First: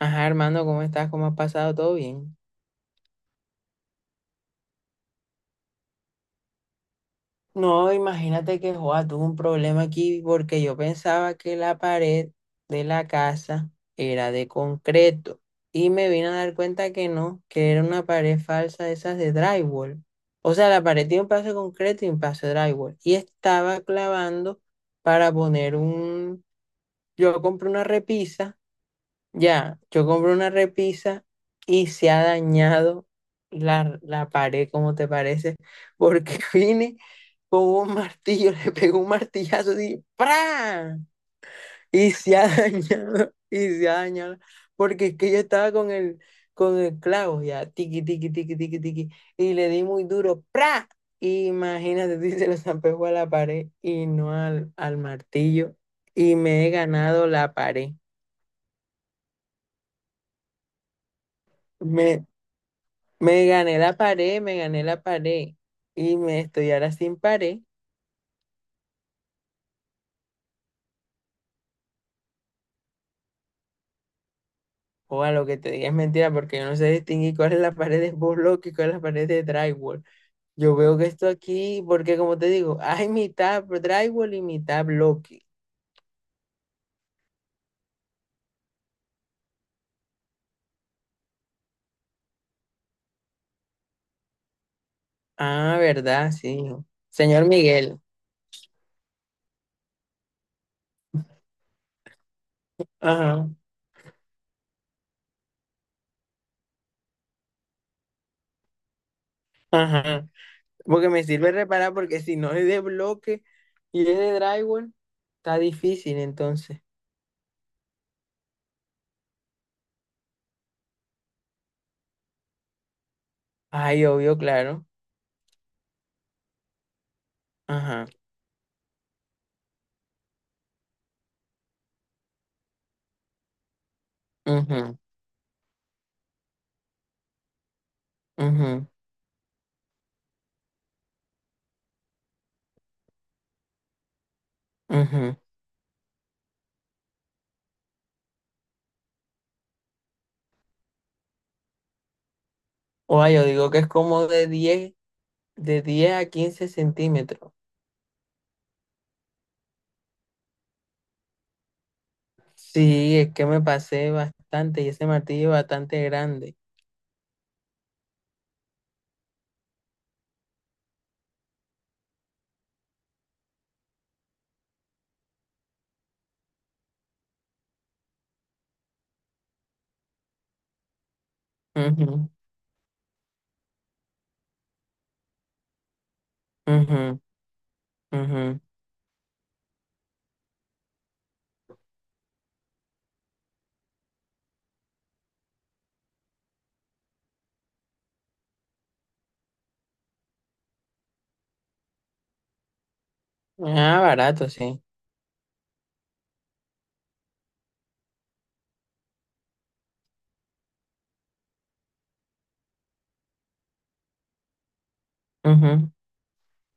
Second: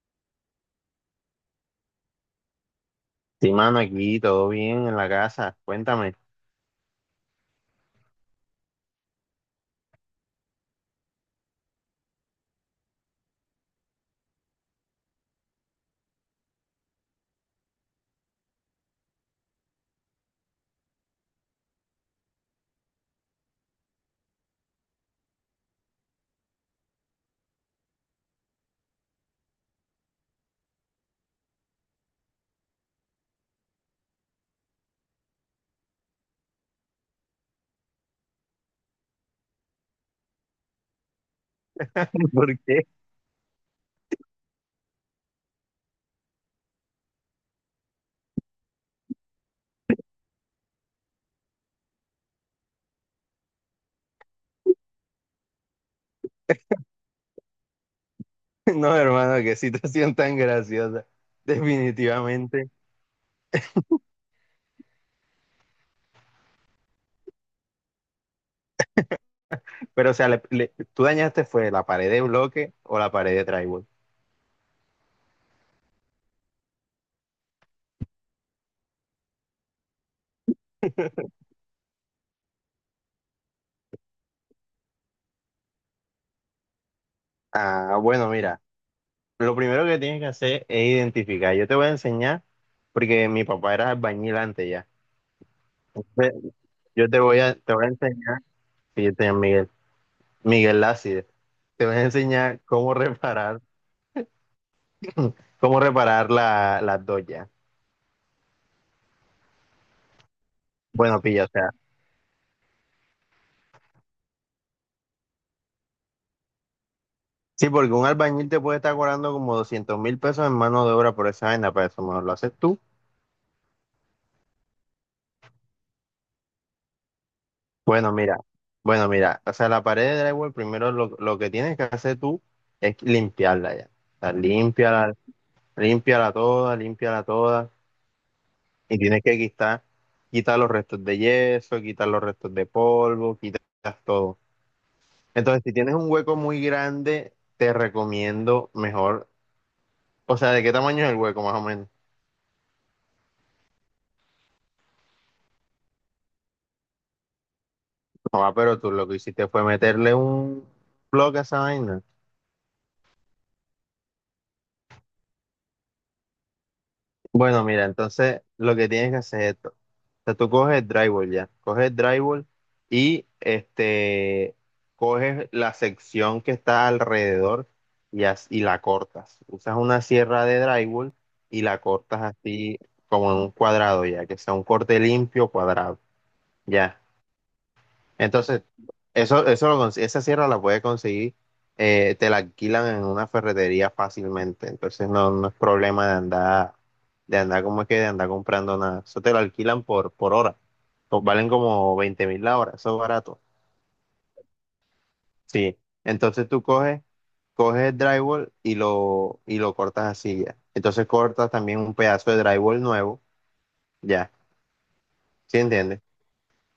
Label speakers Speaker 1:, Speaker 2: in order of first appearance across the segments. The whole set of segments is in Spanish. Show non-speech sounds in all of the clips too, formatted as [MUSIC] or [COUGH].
Speaker 1: Ajá, Armando, ¿cómo estás? ¿Cómo has pasado? ¿Todo bien?
Speaker 2: Sí, mano, aquí todo bien en la casa. Cuéntame.
Speaker 1: No, imagínate que Joa tuvo un problema aquí porque yo pensaba que la pared de la casa era de concreto y me vine a dar cuenta que no, que era una pared falsa de esas de drywall. O sea, la pared tiene un paso de concreto y un paso de drywall y estaba clavando para poner un... Yo compré una repisa. Ya, yo compré una repisa y se ha dañado la pared, ¿cómo te parece? Porque [LAUGHS] vine con un martillo, le pegó un martillazo así, ¡pra! Y
Speaker 2: [LAUGHS]
Speaker 1: se ha [LAUGHS]
Speaker 2: ¿Por qué?
Speaker 1: dañado, y se ha dañado, porque es que yo estaba con el clavo ya, tiqui, tiqui, tiqui, tiqui, tiqui, y le di muy duro, ¡pra! Imagínate, [LAUGHS] si se lo zampejó a la pared y no al martillo, y me he ganado la pared.
Speaker 2: No, hermano, qué situación tan graciosa.
Speaker 1: Me,
Speaker 2: Definitivamente.
Speaker 1: Me gané la pared, me gané la pared. Y me estoy ahora sin pared.
Speaker 2: Pero, o sea, ¿tú dañaste fue la pared de bloque o la pared de drywall?
Speaker 1: O a lo que te diga es mentira, porque yo no sé distinguir cuál es la pared de burlock y cuál es la pared de drywall. Yo veo que esto aquí, porque como te digo, hay mitad drywall y mitad bloque.
Speaker 2: Ah, bueno, mira, lo primero que tienes que hacer es identificar. Yo te voy a enseñar, porque mi papá era albañil antes ya.
Speaker 1: Ah, ¿verdad?
Speaker 2: Ve,
Speaker 1: Sí.
Speaker 2: Yo
Speaker 1: Señor
Speaker 2: te voy a
Speaker 1: Miguel.
Speaker 2: enseñar, fíjate, Miguel, Miguel Lázide, te voy a enseñar cómo
Speaker 1: Ajá,
Speaker 2: reparar, cómo reparar las dos ya.
Speaker 1: ajá. Porque
Speaker 2: Bueno,
Speaker 1: me
Speaker 2: pilla, o
Speaker 1: sirve
Speaker 2: sea.
Speaker 1: reparar, porque si no es de bloque y es de drywall, está difícil entonces.
Speaker 2: Sí, porque un albañil te puede estar cobrando como 200.000 pesos en mano de obra por esa vaina, para eso mejor lo haces tú.
Speaker 1: Ay, obvio, claro. Ajá.
Speaker 2: Bueno, mira, o sea, la pared de drywall, primero lo que tienes que hacer tú es limpiarla ya. O sea,
Speaker 1: Mhm.
Speaker 2: límpiala, límpiala toda, límpiala toda.
Speaker 1: Mhm.
Speaker 2: Y tienes que quitar los restos de yeso, quitar los restos de polvo, quitas todo.
Speaker 1: Mhm.
Speaker 2: Entonces, si tienes un hueco muy grande, te recomiendo mejor, o sea, ¿de qué tamaño es el hueco más o menos?
Speaker 1: O yo digo que es como de 10, de 10 a 15 centímetros.
Speaker 2: Joa, pero tú lo que hiciste fue meterle un bloque a esa vaina.
Speaker 1: Sí, es que me pasé bastante y ese martillo es bastante grande.
Speaker 2: Bueno, mira, entonces lo que tienes que hacer es esto. O sea, tú coges el drywall ya, coges el drywall y este, coges la sección que está alrededor y la cortas. Usas una sierra de drywall y la cortas
Speaker 1: Ujú,
Speaker 2: así como en un cuadrado ya, que sea un corte limpio cuadrado. Ya.
Speaker 1: ujú, ujú.
Speaker 2: Entonces, esa sierra la puedes conseguir, te la alquilan en una ferretería fácilmente. Entonces no es problema de andar, como es que de andar comprando nada. Eso te lo alquilan por hora. Pues valen como 20.000 la hora, eso es barato.
Speaker 1: Ah, barato, sí.
Speaker 2: Sí. Entonces tú coges el drywall y lo cortas así ya. Entonces cortas también un pedazo de drywall nuevo, ya. ¿Sí
Speaker 1: Ujú. O
Speaker 2: entiendes?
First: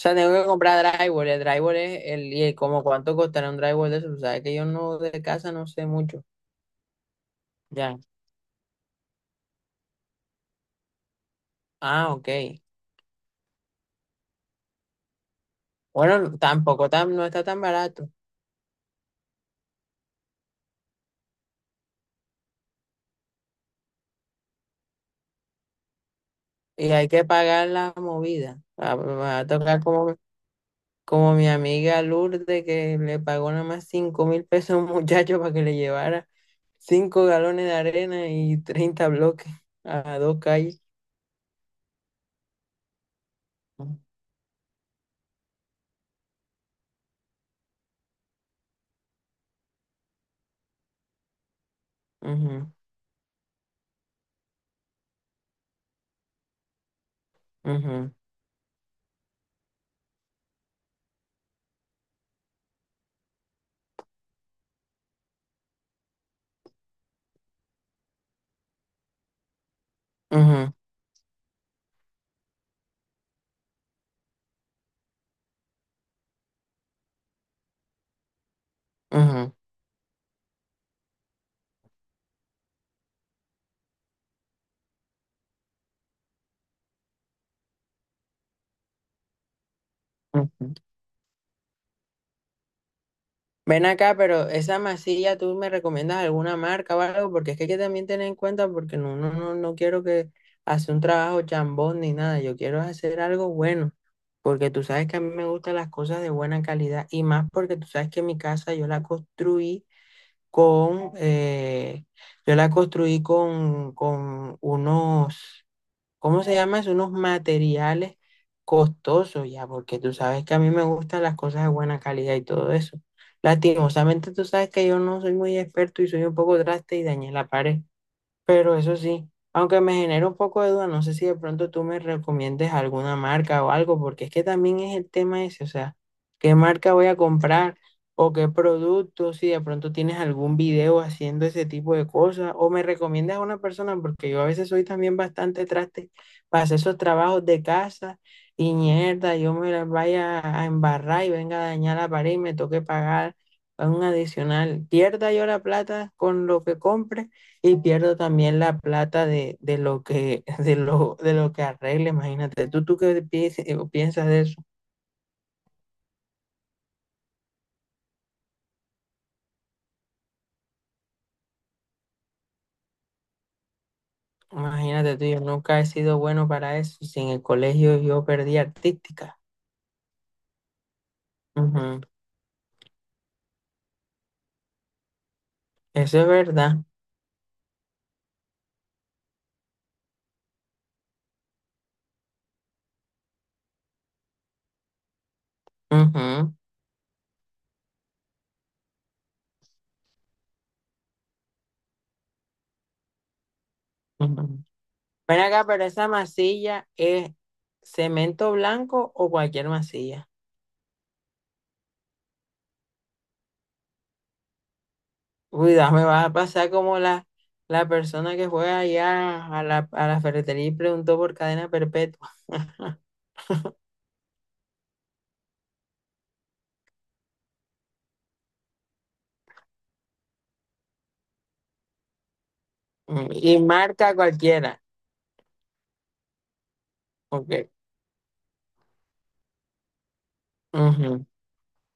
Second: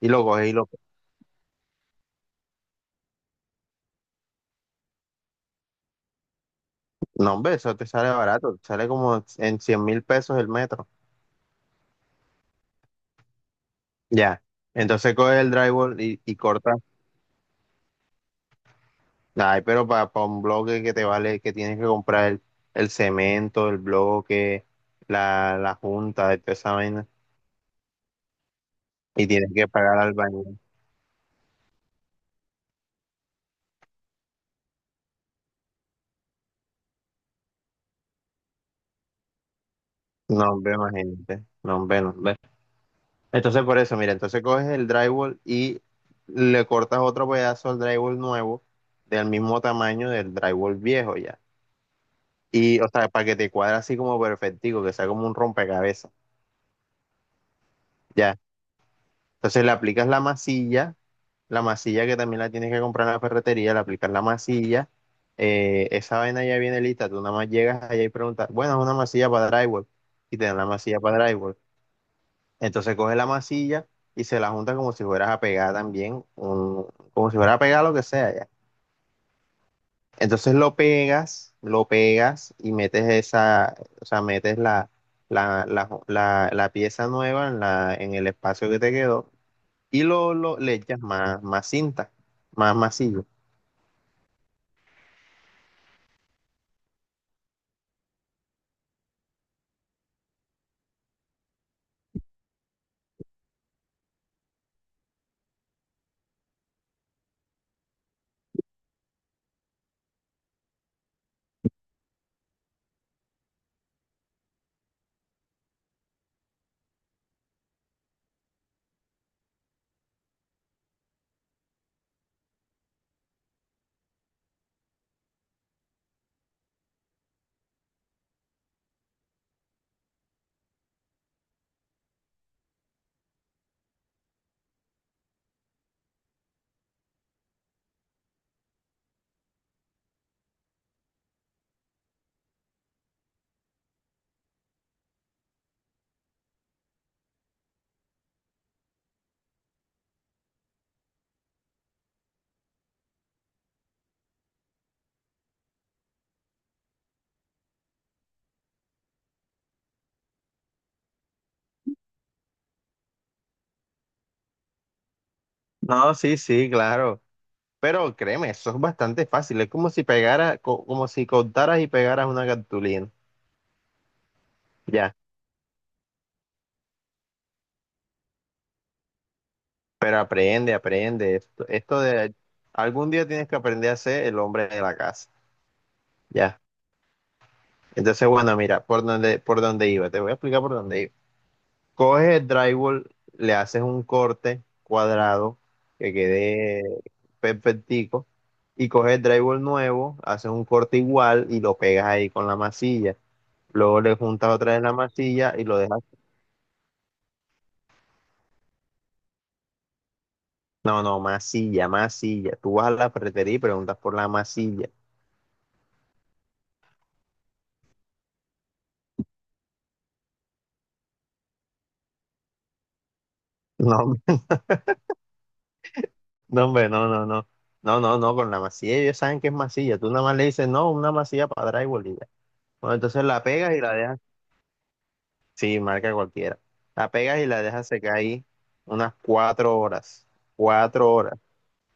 Speaker 2: Y
Speaker 1: sea,
Speaker 2: lo
Speaker 1: tengo que
Speaker 2: coges y lo...
Speaker 1: comprar drywall. El drywall es el... ¿Y como cuánto costará un drywall de eso? Tú sabes que yo no de casa no sé mucho.
Speaker 2: No, hombre, eso te
Speaker 1: Ya.
Speaker 2: sale barato, te sale como en 100.000 pesos el metro.
Speaker 1: Ah, ok.
Speaker 2: Ya. Entonces coges el drywall y,
Speaker 1: Bueno,
Speaker 2: y cortas.
Speaker 1: tampoco tan, no está tan barato.
Speaker 2: Ay, pero para un bloque que te vale, que tienes que comprar el cemento, el bloque, la junta, de toda esa
Speaker 1: Y hay
Speaker 2: vaina.
Speaker 1: que pagar la movida. Va,
Speaker 2: Y
Speaker 1: va a
Speaker 2: tienes que
Speaker 1: tocar
Speaker 2: pagar al
Speaker 1: como
Speaker 2: baño.
Speaker 1: como mi amiga Lourdes que le pagó nada más 5.000 pesos a un [LAUGHS] muchacho para que le llevara 5 galones de arena y 30 bloques a dos
Speaker 2: No, hombre,
Speaker 1: calles.
Speaker 2: imagínate. No, hombre, no, hombre. Entonces, por eso,
Speaker 1: Ujú,
Speaker 2: mira, entonces coges el drywall y le cortas otro pedazo al drywall nuevo, del mismo tamaño del drywall viejo ya. Y, o sea, para que te cuadre así como perfectico, que sea como un rompecabezas.
Speaker 1: ujú,
Speaker 2: Ya. Entonces le aplicas la masilla que también la tienes que comprar en la ferretería, le aplicas la masilla, esa vaina ya viene lista, tú nada más llegas allá y preguntas, bueno, es una masilla para drywall, y te dan la
Speaker 1: ujú,
Speaker 2: masilla para drywall. Entonces coges la masilla y se la junta como si fueras a pegar también, como si fueras a pegar lo que sea ya.
Speaker 1: ujú,
Speaker 2: Entonces lo pegas y metes esa, o sea, metes la pieza nueva en el espacio que te quedó y
Speaker 1: ujú.
Speaker 2: le echas más cinta, más masillo.
Speaker 1: Ven acá, pero esa masilla, ¿tú me recomiendas alguna marca o algo? Porque es que hay que también tener en cuenta, porque no, no, no, no quiero que hacer un trabajo chambón ni nada, yo quiero hacer algo bueno. Porque tú sabes que a mí me gustan las cosas de buena calidad y más porque tú sabes que mi casa yo la construí con, yo la construí con unos, ¿cómo se llama eso? Unos materiales costosos ya, porque tú sabes que a mí me gustan las cosas de buena calidad y todo eso. Lastimosamente tú sabes que yo no soy muy experto y soy un poco traste y dañé la pared. Pero eso sí, aunque me genera un poco de duda, no sé si de pronto tú me recomiendes alguna marca o algo, porque es que también es el tema ese, o sea, ¿qué marca voy a comprar o qué producto? Si de pronto tienes algún video haciendo ese tipo de cosas o me recomiendas a una persona, porque yo a veces soy también bastante traste para hacer esos trabajos de casa y mierda, yo me las vaya a embarrar y venga a dañar la pared y me toque pagar un adicional. Pierda yo la plata con lo que compre y pierdo también la plata de lo que, [LAUGHS] de lo que arregle, imagínate. ¿Tú qué piensas, de eso?
Speaker 2: No, sí, sí, claro. Pero créeme, eso es bastante fácil. Es como si pegara, como si cortaras y pegaras una cartulina. Ya.
Speaker 1: Imagínate tú, yo nunca he sido bueno para eso. Si en el colegio yo perdí artística.
Speaker 2: Pero aprende, aprende. Esto
Speaker 1: Ujú.
Speaker 2: de algún día tienes que aprender a ser el hombre de la casa.
Speaker 1: Eso es
Speaker 2: Ya.
Speaker 1: verdad.
Speaker 2: Entonces, bueno, mira, por dónde iba. Te voy a explicar por dónde iba. Coges el drywall, le haces un corte cuadrado que quede perfectico y coges el drywall nuevo, haces un corte igual y lo pegas ahí con la masilla. Luego le
Speaker 1: Ujú,
Speaker 2: juntas
Speaker 1: ujú.
Speaker 2: otra vez la
Speaker 1: Ven
Speaker 2: masilla y
Speaker 1: acá,
Speaker 2: lo
Speaker 1: pero
Speaker 2: dejas.
Speaker 1: esa masilla es cemento blanco o cualquier masilla.
Speaker 2: No, no, masilla, masilla. Tú vas a la ferretería y preguntas por la masilla.
Speaker 1: Cuidado, me vas a pasar como la persona que fue allá a la ferretería y preguntó por cadena perpetua.
Speaker 2: [LAUGHS] No, no, hombre, no, no, no. No, no, no, con la masilla ellos saben que es masilla. Tú nada más le dices, no, una masilla para drywall y ya. Bueno, entonces
Speaker 1: Mm.
Speaker 2: la
Speaker 1: Y
Speaker 2: pegas y la
Speaker 1: marca
Speaker 2: dejas.
Speaker 1: cualquiera.
Speaker 2: Sí, marca cualquiera. La pegas y
Speaker 1: Ok.
Speaker 2: la dejas secar ahí unas 4 horas, cuatro
Speaker 1: Ujú.
Speaker 2: horas.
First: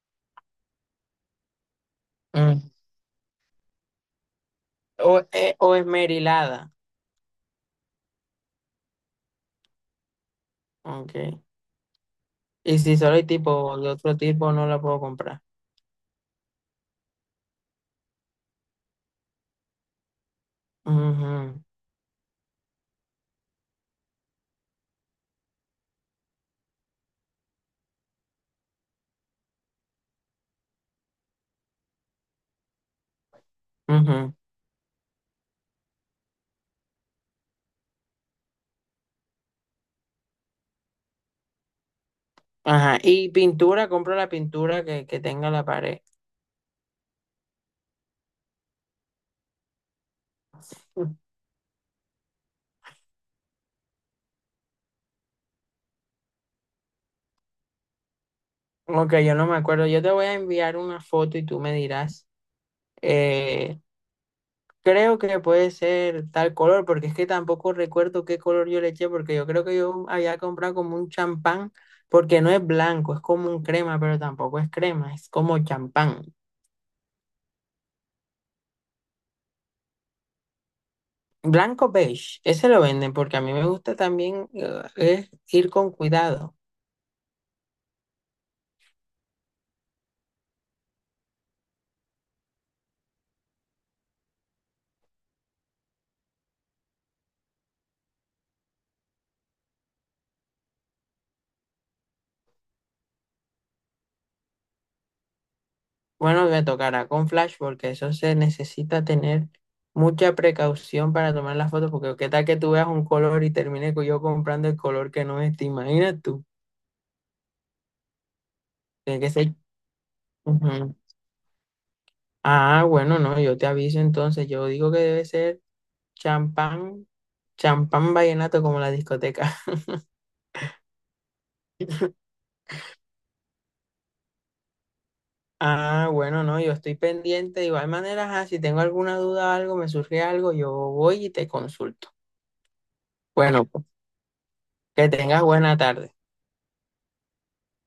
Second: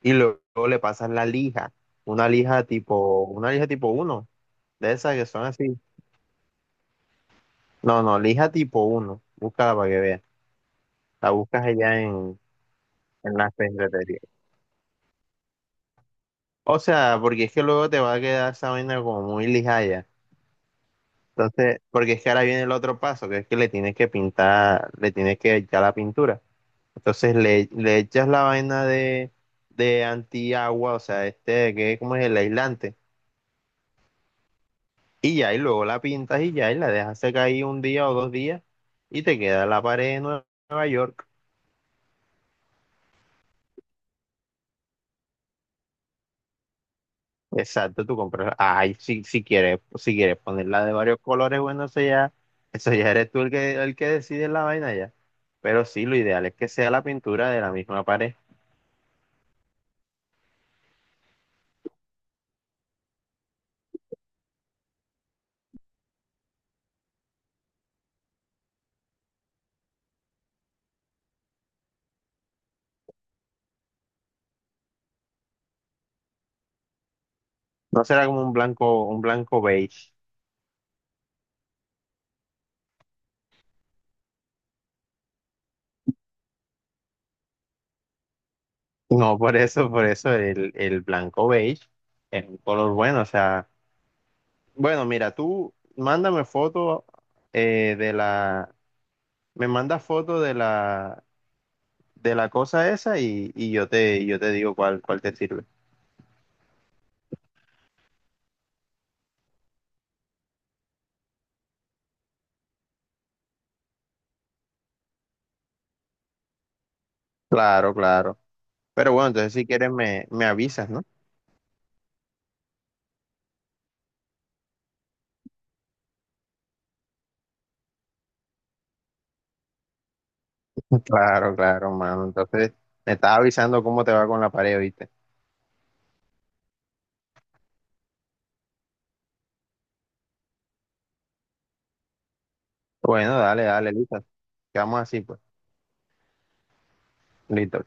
Speaker 2: Y luego le pasas la lija, una lija
Speaker 1: Mm.
Speaker 2: tipo, una lija tipo uno, de esas que son
Speaker 1: O
Speaker 2: así.
Speaker 1: esmerilada.
Speaker 2: No, no, lija tipo uno, búscala para que veas. La
Speaker 1: Ok.
Speaker 2: buscas allá en,
Speaker 1: Y si solo hay
Speaker 2: en las
Speaker 1: tipo de otro
Speaker 2: ferreterías.
Speaker 1: tipo, no la puedo comprar.
Speaker 2: O sea, porque es que luego te va a quedar esa vaina como muy lijaya.
Speaker 1: Ujú,
Speaker 2: Entonces, porque es que ahora viene el otro paso, que es que le tienes que pintar, le tienes que echar la pintura. Entonces le echas la vaina de antiagua, o sea, este que cómo es el aislante,
Speaker 1: ujú.
Speaker 2: y ya, y luego la pintas y ya, y la dejas secar ahí un día o 2 días, y te queda la pared de Nueva York.
Speaker 1: Ajá. Y pintura, compro la pintura que tenga la pared.
Speaker 2: Exacto, tú compras. Ay, si quieres ponerla de
Speaker 1: Mm.
Speaker 2: varios colores, bueno, eso ya eres tú el que decide la vaina ya. Pero sí, lo ideal es que sea la pintura de la misma pared.
Speaker 1: Ok, yo no me acuerdo. Yo te voy a enviar una foto y tú me dirás. eh, Creo que puede ser tal color, porque es que tampoco recuerdo qué color yo le eché, porque yo creo que yo había comprado como un champán, porque no es blanco, es como un crema, pero tampoco es crema, es como champán.
Speaker 2: No será como un blanco beige.
Speaker 1: Blanco beige, ese lo venden porque a mí me gusta también es ir con cuidado.
Speaker 2: No, por eso el blanco beige es un color bueno. O sea, bueno, mira, tú mándame foto eh, de la, me mandas foto de la cosa esa y yo te digo cuál te sirve.
Speaker 1: Bueno, me tocará con flash porque eso se necesita tener mucha precaución para tomar las fotos porque qué tal que tú veas un color y termine yo comprando el color que no es, te imaginas tú.
Speaker 2: Claro, claro. Pero
Speaker 1: Tiene
Speaker 2: bueno,
Speaker 1: que
Speaker 2: entonces
Speaker 1: ser...
Speaker 2: si quieres me avisas,
Speaker 1: Ujú.
Speaker 2: ¿no?
Speaker 1: Ah, bueno, no, yo te aviso entonces, yo digo que debe ser champán, champán vallenato como la discoteca.
Speaker 2: [LAUGHS] Claro, claro, mano. Entonces me estás avisando cómo te va con la pared, ¿viste?
Speaker 1: Ah, bueno, no, yo estoy pendiente. De igual manera, ajá, si tengo alguna duda, algo, me surge algo, yo voy y te consulto.
Speaker 2: Bueno, dale,
Speaker 1: Bueno, pues,
Speaker 2: dale, listo. Quedamos
Speaker 1: que
Speaker 2: así, pues.
Speaker 1: tengas buena tarde.
Speaker 2: Listo.